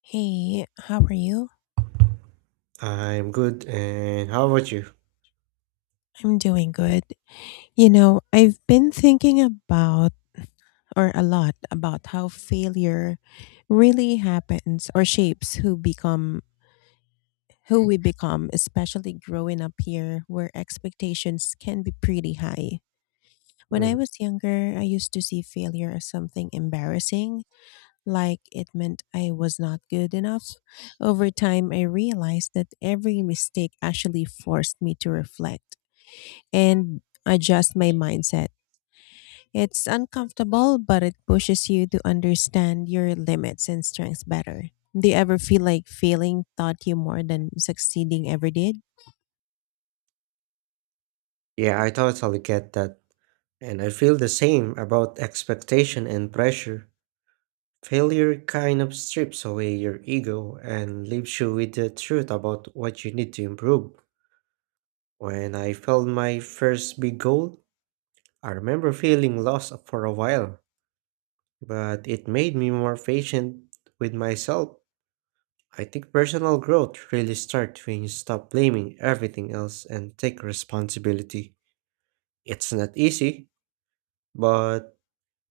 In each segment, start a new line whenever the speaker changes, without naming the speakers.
Hey, how are you?
I'm good, and how about you?
I'm doing good. I've been thinking about, or a lot about how failure really happens or shapes who we become, especially growing up here where expectations can be pretty high. When I
Mm.
was younger, I used to see failure as something embarrassing, like it meant I was not good enough. Over time, I realized that every mistake actually forced me to reflect and adjust my mindset. It's uncomfortable, but it pushes you to understand your limits and strengths better. Do you ever feel like failing taught you more than succeeding ever did?
Yeah, I totally get that. And I feel the same about expectation and pressure. Failure kind of strips away your ego and leaves you with the truth about what you need to improve. When I failed my first big goal, I remember feeling lost for a while, but it made me more patient with myself. I think personal growth really starts when you stop blaming everything else and take responsibility. It's not easy, but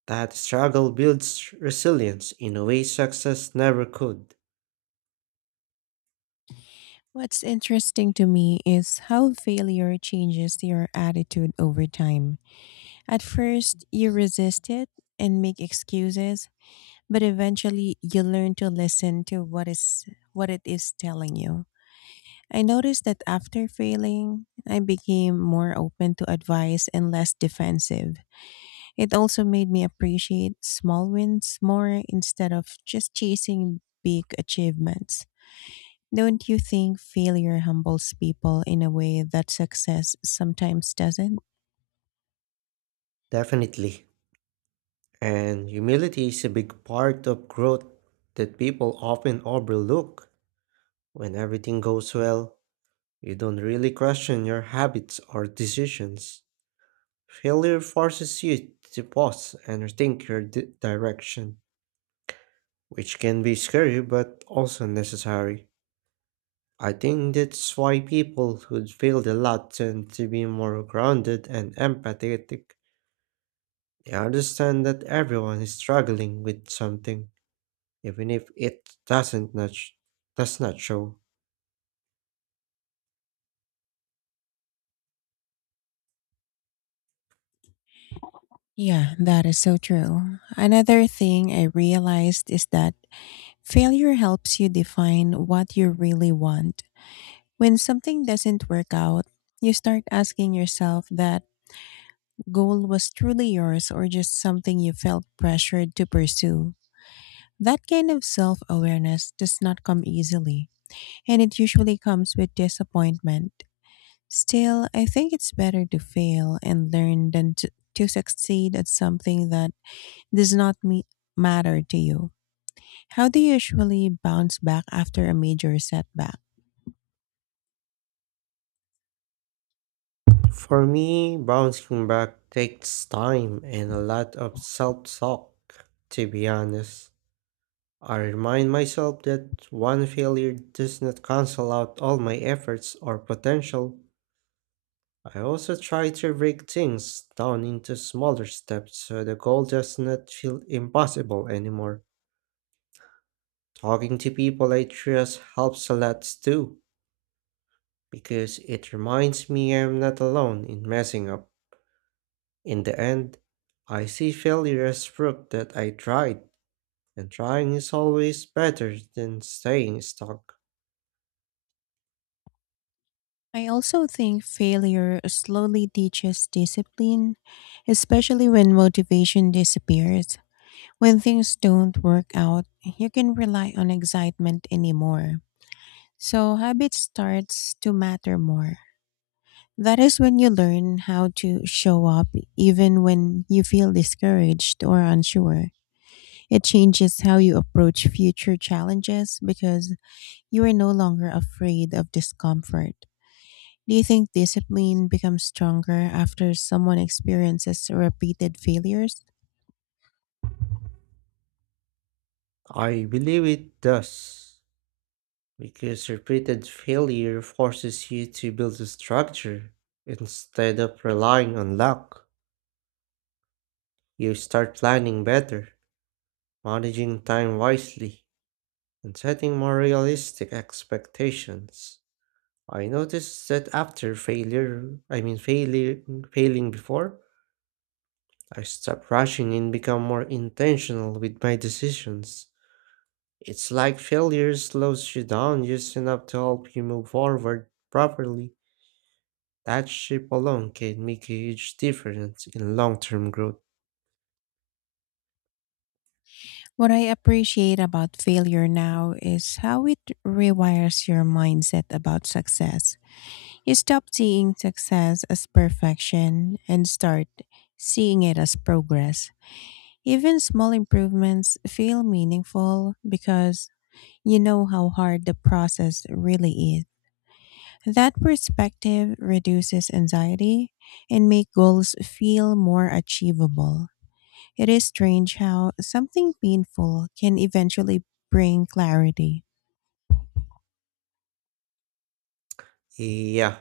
that struggle builds resilience in a way success never could.
What's interesting to me is how failure changes your attitude over time. At first, you resist it and make excuses, but eventually you learn to listen to what it is telling you. I noticed that after failing, I became more open to advice and less defensive. It also made me appreciate small wins more instead of just chasing big achievements. Don't you think failure humbles people in a way that success sometimes doesn't?
Definitely. And humility is a big part of growth that people often overlook. When everything goes well, you don't really question your habits or decisions. Failure forces you to pause and rethink your direction, which can be scary but also necessary. I think that's why people who failed a lot tend to be more grounded and empathetic. They understand that everyone is struggling with something, even if it doesn't not does not show.
Yeah, that is so true. Another thing I realized is that failure helps you define what you really want. When something doesn't work out, you start asking yourself that goal was truly yours or just something you felt pressured to pursue. That kind of self awareness does not come easily, and it usually comes with disappointment. Still, I think it's better to fail and learn than to succeed at something that does not me- matter to you. How do you usually bounce back after a major setback?
For me, bouncing back takes time and a lot of self-talk, to be honest. I remind myself that one failure does not cancel out all my efforts or potential. I also try to break things down into smaller steps so the goal does not feel impossible anymore. Talking to people I trust helps a lot too, because it reminds me I'm not alone in messing up. In the end, I see failure as proof that I tried, and trying is always better than staying stuck.
I also think failure slowly teaches discipline, especially when motivation disappears. When things don't work out, you can rely on excitement anymore. So habit starts to matter more. That is when you learn how to show up even when you feel discouraged or unsure. It changes how you approach future challenges because you are no longer afraid of discomfort. Do you think discipline becomes stronger after someone experiences repeated failures?
I believe it does, because repeated failure forces you to build a structure. Instead of relying on luck, you start planning better, managing time wisely, and setting more realistic expectations. I noticed that after failure, I mean failure, failing before, I stop rushing and become more intentional with my decisions. It's like failure slows you down just enough to help you move forward properly. That ship alone can make a huge difference in long-term growth.
What I appreciate about failure now is how it rewires your mindset about success. You stop seeing success as perfection and start seeing it as progress. Even small improvements feel meaningful because you know how hard the process really is. That perspective reduces anxiety and make goals feel more achievable. It is strange how something painful can eventually bring clarity.
Yeah,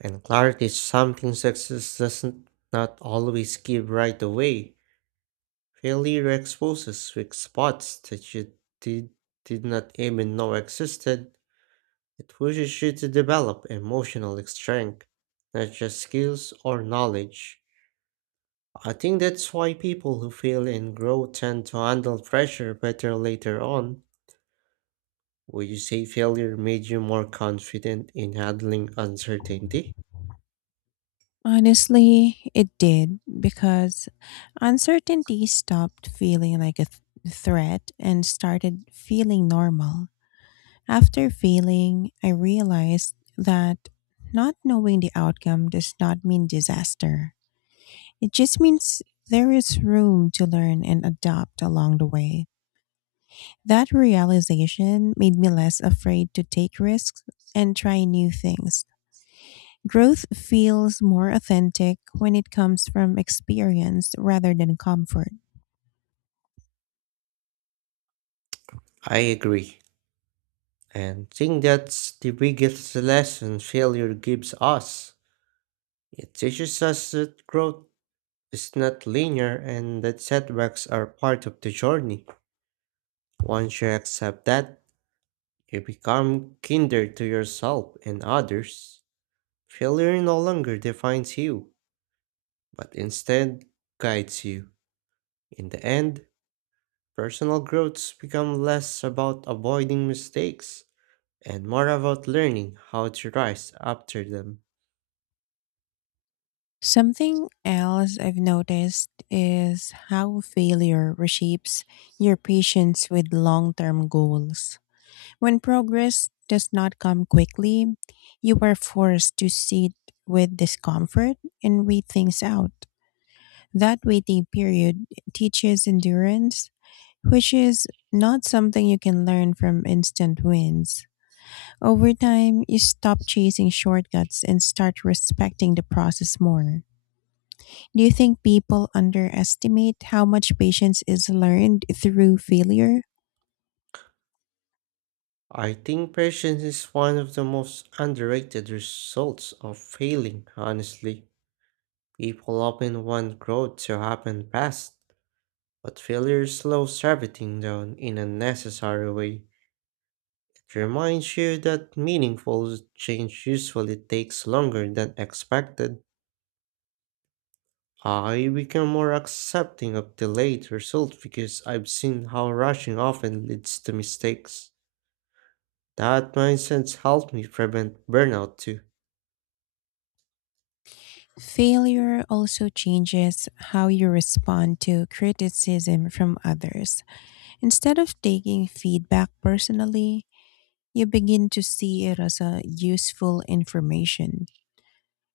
and clarity is something success doesn't not always give right away. Failure exposes weak spots that you did, did not even know existed. It pushes you to develop emotional strength, not just skills or knowledge. I think that's why people who fail and grow tend to handle pressure better later on. Would you say failure made you more confident in handling uncertainty?
Honestly, it did because uncertainty stopped feeling like threat and started feeling normal. After failing, I realized that not knowing the outcome does not mean disaster. It just means there is room to learn and adapt along the way. That realization made me less afraid to take risks and try new things. Growth feels more authentic when it comes from experience rather than comfort.
I agree. And think that's the biggest lesson failure gives us. It teaches us that growth is not linear and that setbacks are part of the journey. Once you accept that, you become kinder to yourself and others. Failure no longer defines you, but instead guides you. In the end, personal growths become less about avoiding mistakes and more about learning how to rise after them.
Something else I've noticed is how failure reshapes your patience with long term goals. When progress does not come quickly, you are forced to sit with discomfort and wait things out. That waiting period teaches endurance, which is not something you can learn from instant wins. Over time, you stop chasing shortcuts and start respecting the process more. Do you think people underestimate how much patience is learned through failure?
I think patience is one of the most underrated results of failing, honestly. People often want growth to happen fast, but failure slows everything down in a necessary way. It reminds you that meaningful change usually takes longer than expected. I become more accepting of delayed results because I've seen how rushing often leads to mistakes. That mindset helped me prevent burnout too.
Failure also changes how you respond to criticism from others. Instead of taking feedback personally, you begin to see it as a useful information.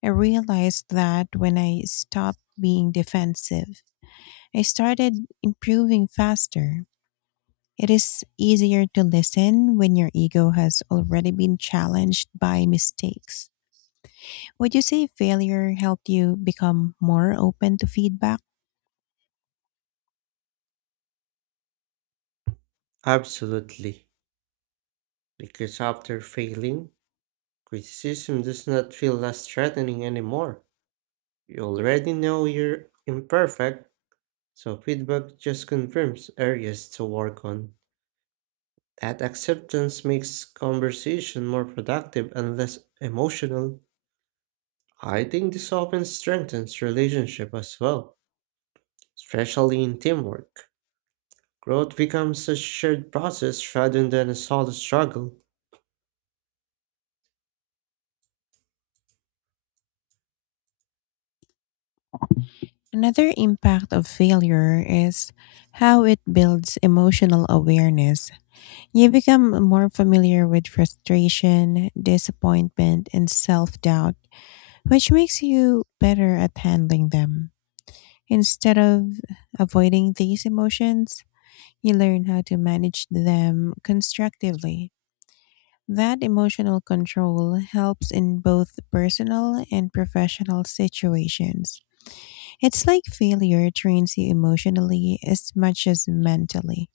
I realized that when I stopped being defensive, I started improving faster. It is easier to listen when your ego has already been challenged by mistakes. Would you say failure helped you become more open to feedback?
Absolutely. Because after failing, criticism does not feel less threatening anymore. You already know you're imperfect, so feedback just confirms areas to work on. That acceptance makes conversation more productive and less emotional. I think this often strengthens relationship as well, especially in teamwork. Growth becomes a shared process rather than a solo struggle.
Another impact of failure is how it builds emotional awareness. You become more familiar with frustration, disappointment, and self doubt, which makes you better at handling them. Instead of avoiding these emotions, you learn how to manage them constructively. That emotional control helps in both personal and professional situations. It's like failure trains you emotionally as much as mentally.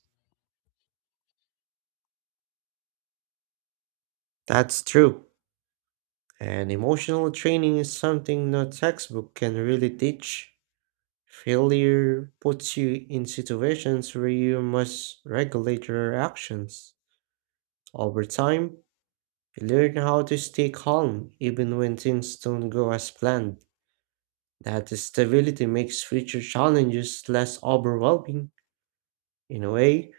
That's true. And emotional training is something no textbook can really teach. Failure puts you in situations where you must regulate your actions. Over time, you learn how to stay calm even when things don't go as planned. That stability makes future challenges less overwhelming. In a way,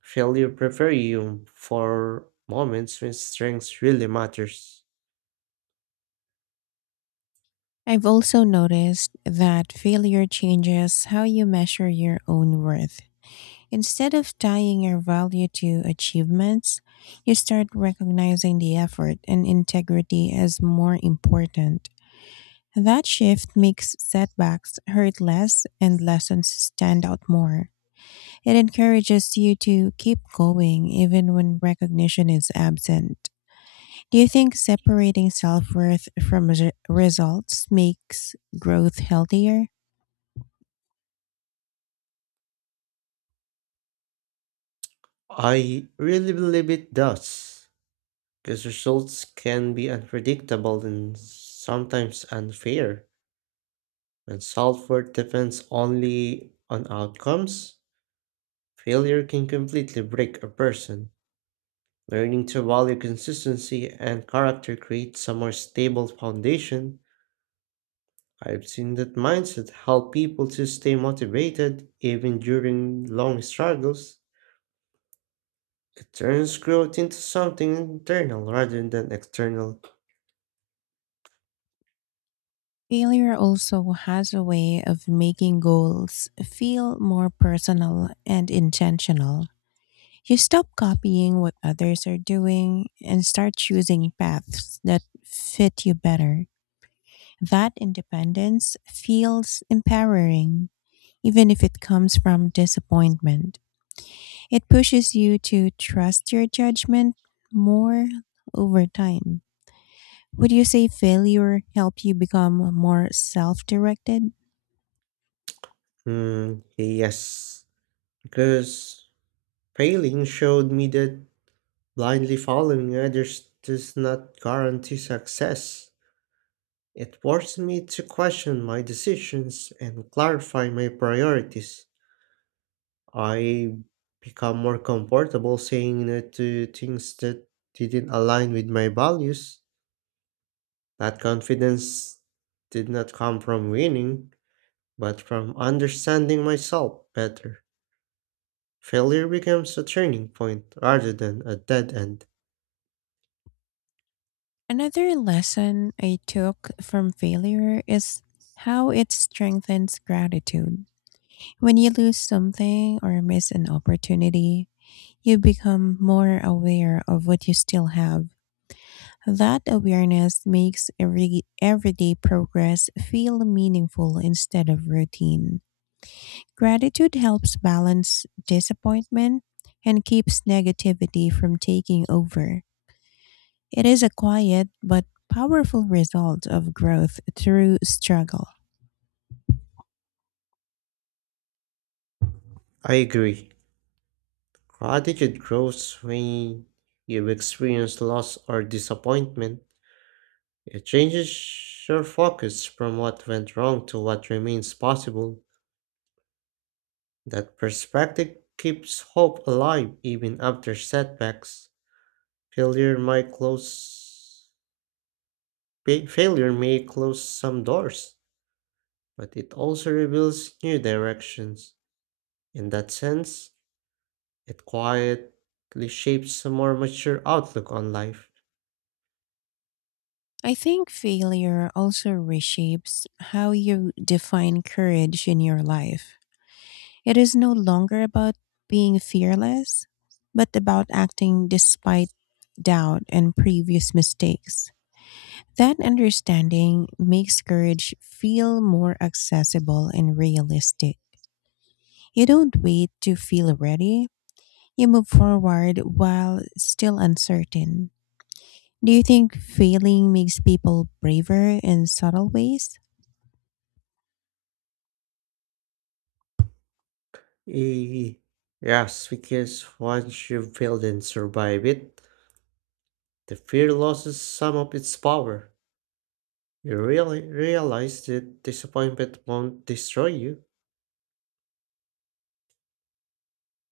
failure prepares you for moments when strength really matters.
I've also noticed that failure changes how you measure your own worth. Instead of tying your value to achievements, you start recognizing the effort and integrity as more important. That shift makes setbacks hurt less and lessons stand out more. It encourages you to keep going even when recognition is absent. Do you think separating self worth from results makes growth healthier?
I really believe it does, because results can be unpredictable and sometimes unfair. When self worth depends only on outcomes, failure can completely break a person. Learning to value consistency and character creates a more stable foundation. I've seen that mindset help people to stay motivated even during long struggles. It turns growth into something internal rather than external.
Failure also has a way of making goals feel more personal and intentional. You stop copying what others are doing and start choosing paths that fit you better. That independence feels empowering, even if it comes from disappointment. It pushes you to trust your judgment more over time. Would you say failure helped you become more self directed?
Yes, because failing showed me that blindly following others does not guarantee success. It forced me to question my decisions and clarify my priorities. I become more comfortable saying no to things that didn't align with my values. That confidence did not come from winning, but from understanding myself better. Failure becomes a turning point rather than a dead end.
Another lesson I took from failure is how it strengthens gratitude. When you lose something or miss an opportunity, you become more aware of what you still have. That awareness makes every everyday progress feel meaningful instead of routine. Gratitude helps balance disappointment and keeps negativity from taking over. It is a quiet but powerful result of growth through struggle.
I agree. Gratitude grows when you experience loss or disappointment. It changes your focus from what went wrong to what remains possible. That perspective keeps hope alive even after setbacks. Failure might close Failure may close some doors, but it also reveals new directions. In that sense, it quietly shapes a more mature outlook on life.
I think failure also reshapes how you define courage in your life. It is no longer about being fearless, but about acting despite doubt and previous mistakes. That understanding makes courage feel more accessible and realistic. You don't wait to feel ready, you move forward while still uncertain. Do you think failing makes people braver in subtle ways?
Eh, Yes, because once you failed and survive it, the fear loses some of its power. You really realize that disappointment won't destroy you,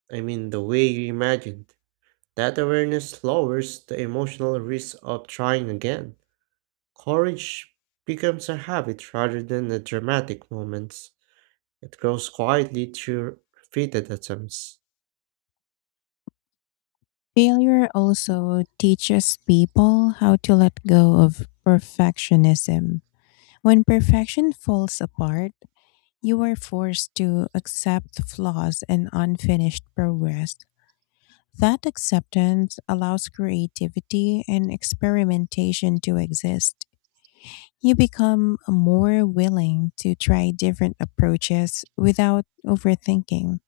I mean, the way you imagined. That awareness lowers the emotional risk of trying again. Courage becomes a habit rather than a dramatic moment. It grows quietly through repeated attempts.
Failure also teaches people how to let go of perfectionism. When perfection falls apart, you are forced to accept flaws and unfinished progress. That acceptance allows creativity and experimentation to exist. You become more willing to try different approaches without overthinking.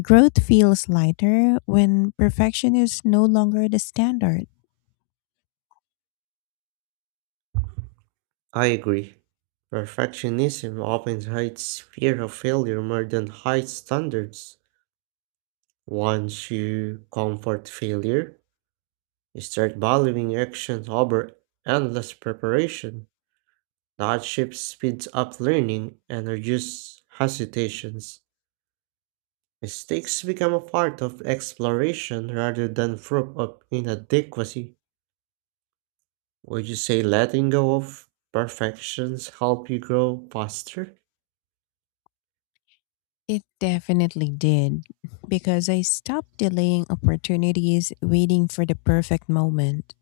Growth feels lighter when perfection is no longer the standard.
I agree. Perfectionism often hides fear of failure more than high standards. Once you comfort failure, you start valuing action over endless preparation. That shift speeds up learning and reduces hesitations. Mistakes become a part of exploration rather than proof of inadequacy. Would you say letting go of perfections help you grow faster?
It definitely did, because I stopped delaying opportunities waiting for the perfect moment.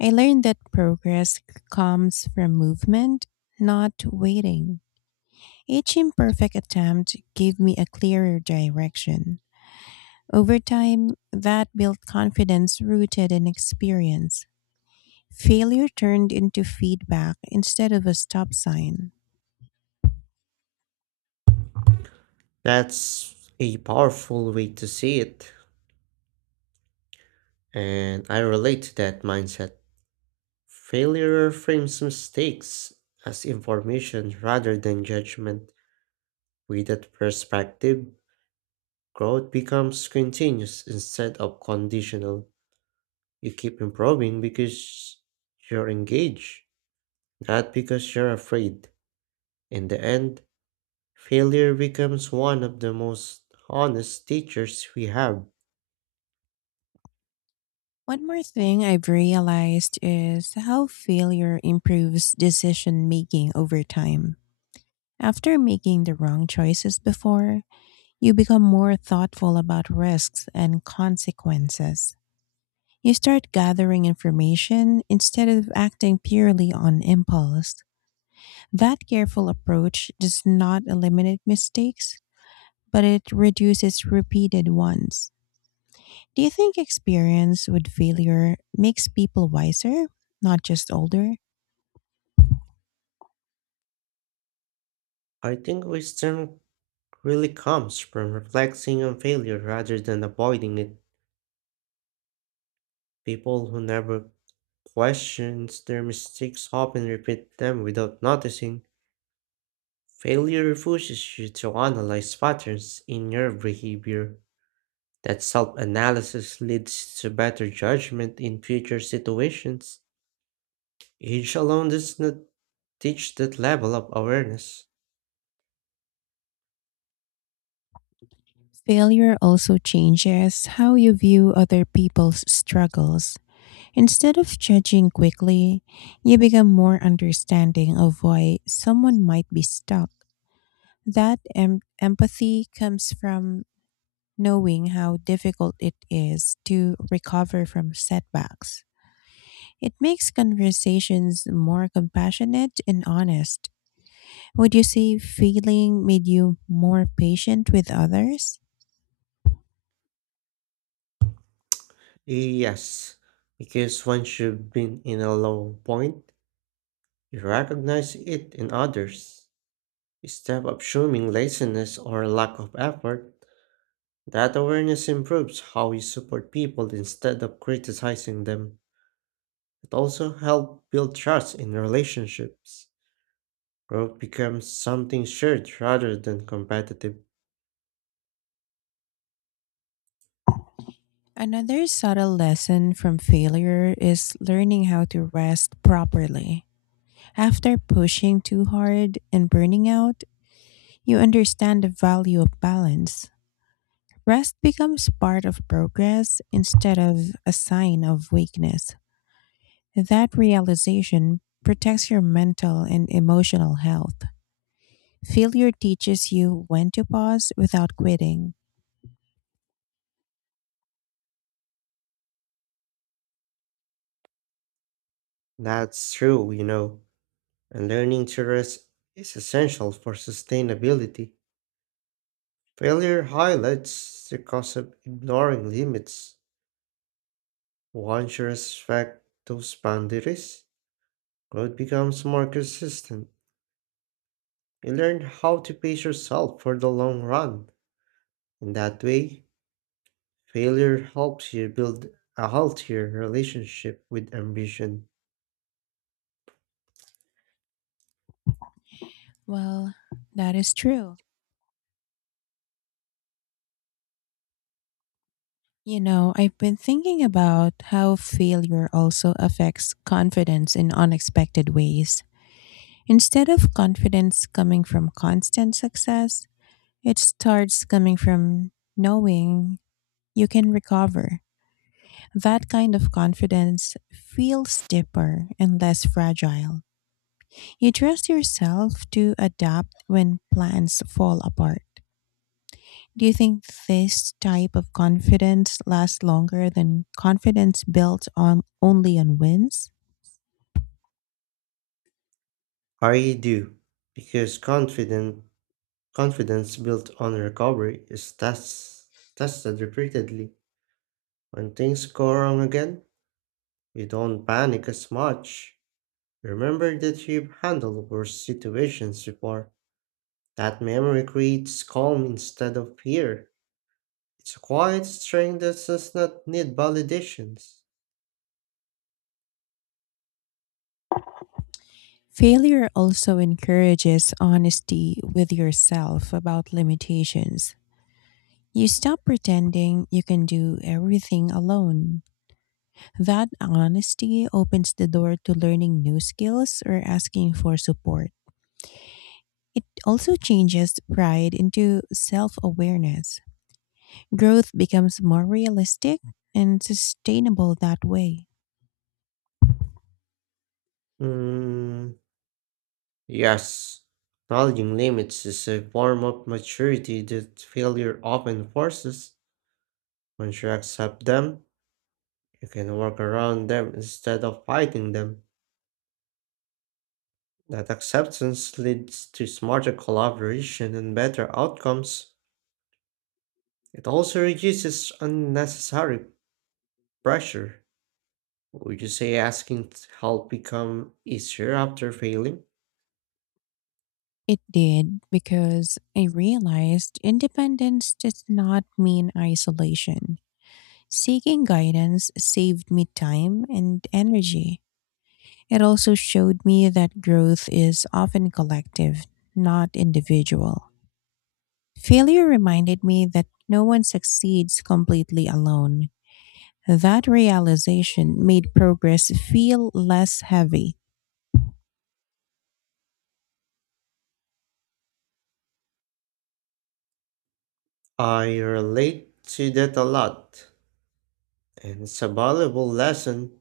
I learned that comes from movement, not waiting. Each imperfect attempt gave me a clearer direction. Over time, that built confidence rooted in experience. Failure turned into feedback instead of a stop sign.
That's a powerful way to see it, and I relate to that mindset. Failure frames mistakes as information rather than judgment. With that perspective, growth becomes continuous instead of conditional. You keep improving because you're engaged, not because you're afraid. In the end, failure becomes one of the most honest teachers we have.
One more thing I've realized is how failure improves decision making over time. After making the wrong choices before, you become more thoughtful about risks and consequences. You start gathering information instead of acting purely on impulse. That careful approach does not eliminate mistakes, but it reduces repeated ones. Do you think experience with failure makes people wiser, not just older?
I think wisdom really comes from reflecting on failure rather than avoiding it. People who never questions their mistakes often repeat them without noticing. Failure pushes you to analyze patterns in your behavior. That self analysis leads to better judgment in future situations. Age alone does not teach that level of awareness.
Failure also changes how you view other people's struggles. Instead of judging quickly, you become more understanding of why someone might be stuck. That empathy comes from knowing how difficult it is to recover from setbacks. It makes conversations more compassionate and honest. Would you say failing made you more patient with others?
Yes, because once you've been in a low point, you recognize it in others. Instead of assuming laziness or lack of effort, that awareness improves how you support people instead of criticizing them. It also helps build trust in relationships. Growth becomes something shared rather than competitive.
Another subtle lesson from failure is learning how to rest properly. After pushing too hard and burning out, you understand the value of balance. Rest becomes part of progress instead of a sign of weakness. That realization protects your mental and emotional health. Failure teaches you when to pause without quitting.
That's true, and learning to rest is essential for sustainability. Failure highlights the cost of ignoring limits. Once you respect those boundaries, growth becomes more consistent. You learn how to pace yourself for the long run. In that way, failure helps you build a healthier relationship with ambition.
Well, that is true. I've been thinking about how failure also affects confidence in unexpected ways. Instead of confidence coming from constant success, it starts coming from knowing you can recover. That kind of confidence feels deeper and less fragile. You trust yourself to adapt when plans fall apart. Do you think this type of confidence lasts longer than confidence built on only on wins?
I do, because confident confidence built on recovery is tested repeatedly. When things go wrong again, you don't panic as much. Remember that you've handled worse situations before. That memory creates calm instead of fear. It's a quiet strength that does not need validations.
Failure also encourages honesty with yourself about limitations. You stop pretending you can do everything alone. That honesty opens the door to learning new skills or asking for support. It also changes pride into self awareness. Growth becomes more realistic and sustainable that way.
Mm, Yes, acknowledging limits is a form of maturity that failure often forces. Once you accept them, you can work around them instead of fighting them. That acceptance leads to smarter collaboration and better outcomes. It also reduces unnecessary pressure. Would you say asking to help become easier after failing?
It did because I realized independence does not mean isolation. Seeking guidance saved me time and energy. It also showed me that growth is often collective, not individual. Failure reminded me that no one succeeds completely alone. That realization made progress feel less heavy.
I relate to that a lot, and it's a valuable lesson.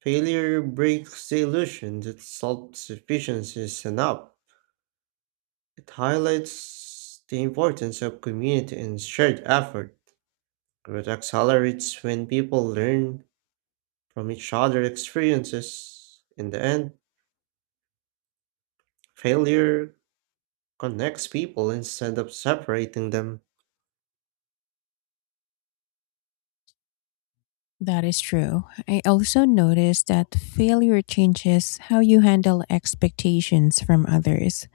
Failure breaks the illusion that self sufficiency is enough. It highlights the importance of community and shared effort. Growth accelerates when people learn from each other's experiences. In the end, failure connects people instead of separating them.
That is true. I also noticed that failure changes how you handle expectations from others.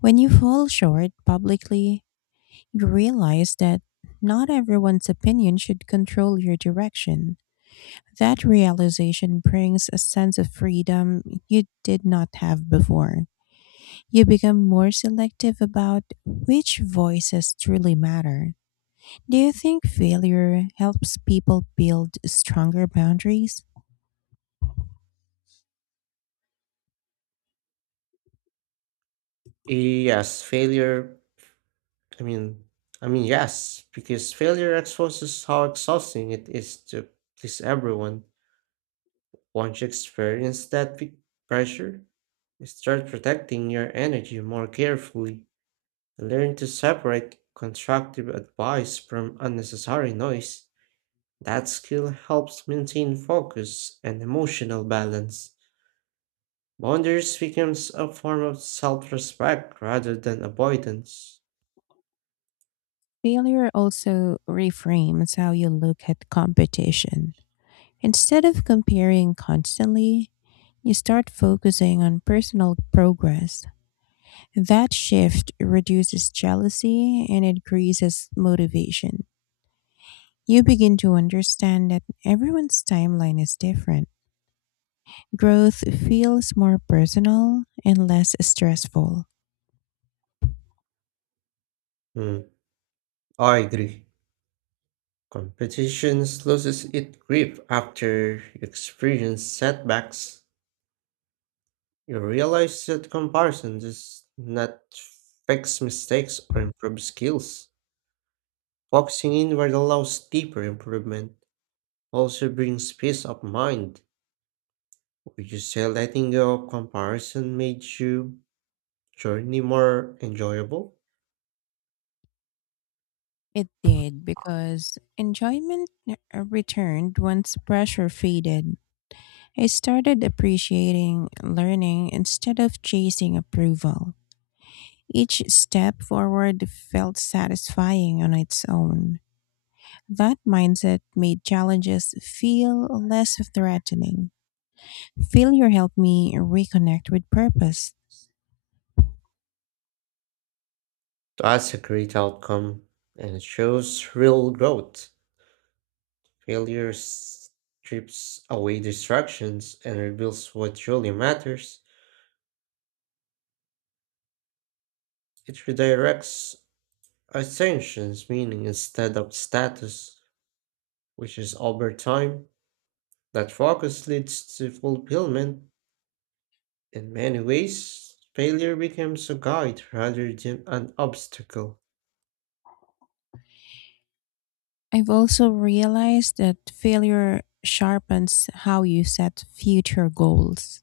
When you fall short publicly, you realize that not everyone's opinion should control your direction. That realization brings a sense of freedom you did not have before. You become more selective about which voices truly matter. Do you think failure helps people build stronger boundaries?
Yes, failure, I mean, I mean, Yes, because failure exposes how exhausting it is to please everyone. Once you experience that pressure, start protecting your energy more carefully learn to separate constructive advice from unnecessary noise. That skill helps maintain focus and emotional balance. Boundaries becomes a form of self-respect rather than avoidance.
Failure also reframes how you look at competition. Instead of comparing constantly, you start focusing on personal progress. That shift reduces jealousy and increases motivation. You begin to understand that everyone's timeline is different. Growth feels more personal and less stressful.
Hmm, I agree. Competition loses its grip after you experience setbacks. You realize that comparison does not fix mistakes or improve skills. Focusing inward allows deeper improvement, also brings peace of mind. Would you say letting go of comparison made your journey more enjoyable?
It did because enjoyment returned once pressure faded. I started appreciating learning instead of chasing approval. Each step forward felt satisfying on its own. That mindset made challenges feel less threatening. Failure helped me reconnect with purpose.
That's a great outcome and it shows real growth. Failure strips away distractions and reveals what truly matters. It redirects Ascension's meaning instead of status, which is over time. That focus leads to fulfillment. In many ways, failure becomes a guide rather than an obstacle.
I've also realized that failure sharpens how you set future goals.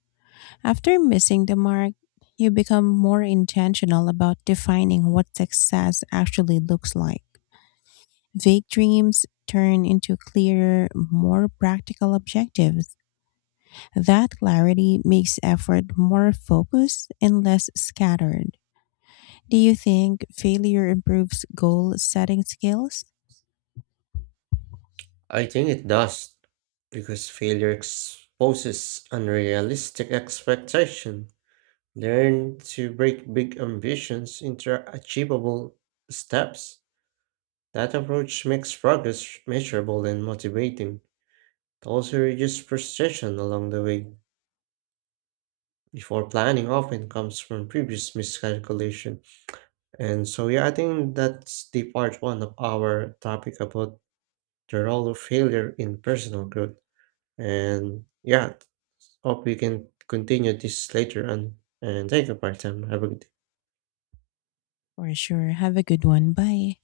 After missing the mark, you become more intentional about defining what success actually looks like. Vague dreams turn into clearer, more practical objectives. That clarity makes effort more focused and less scattered. Do you think failure improves goal setting skills?
I think it does, because failure exposes unrealistic expectation. Learn to break big ambitions into achievable steps. That approach makes progress measurable and motivating. It also reduces frustration along the way. Before planning often comes from previous miscalculation. And so, yeah, I think that's the part one of our topic about the role of failure in personal growth. And yeah, hope we can continue this later on. And thank you, part time. Have a good day.
For sure. Have a good one. Bye.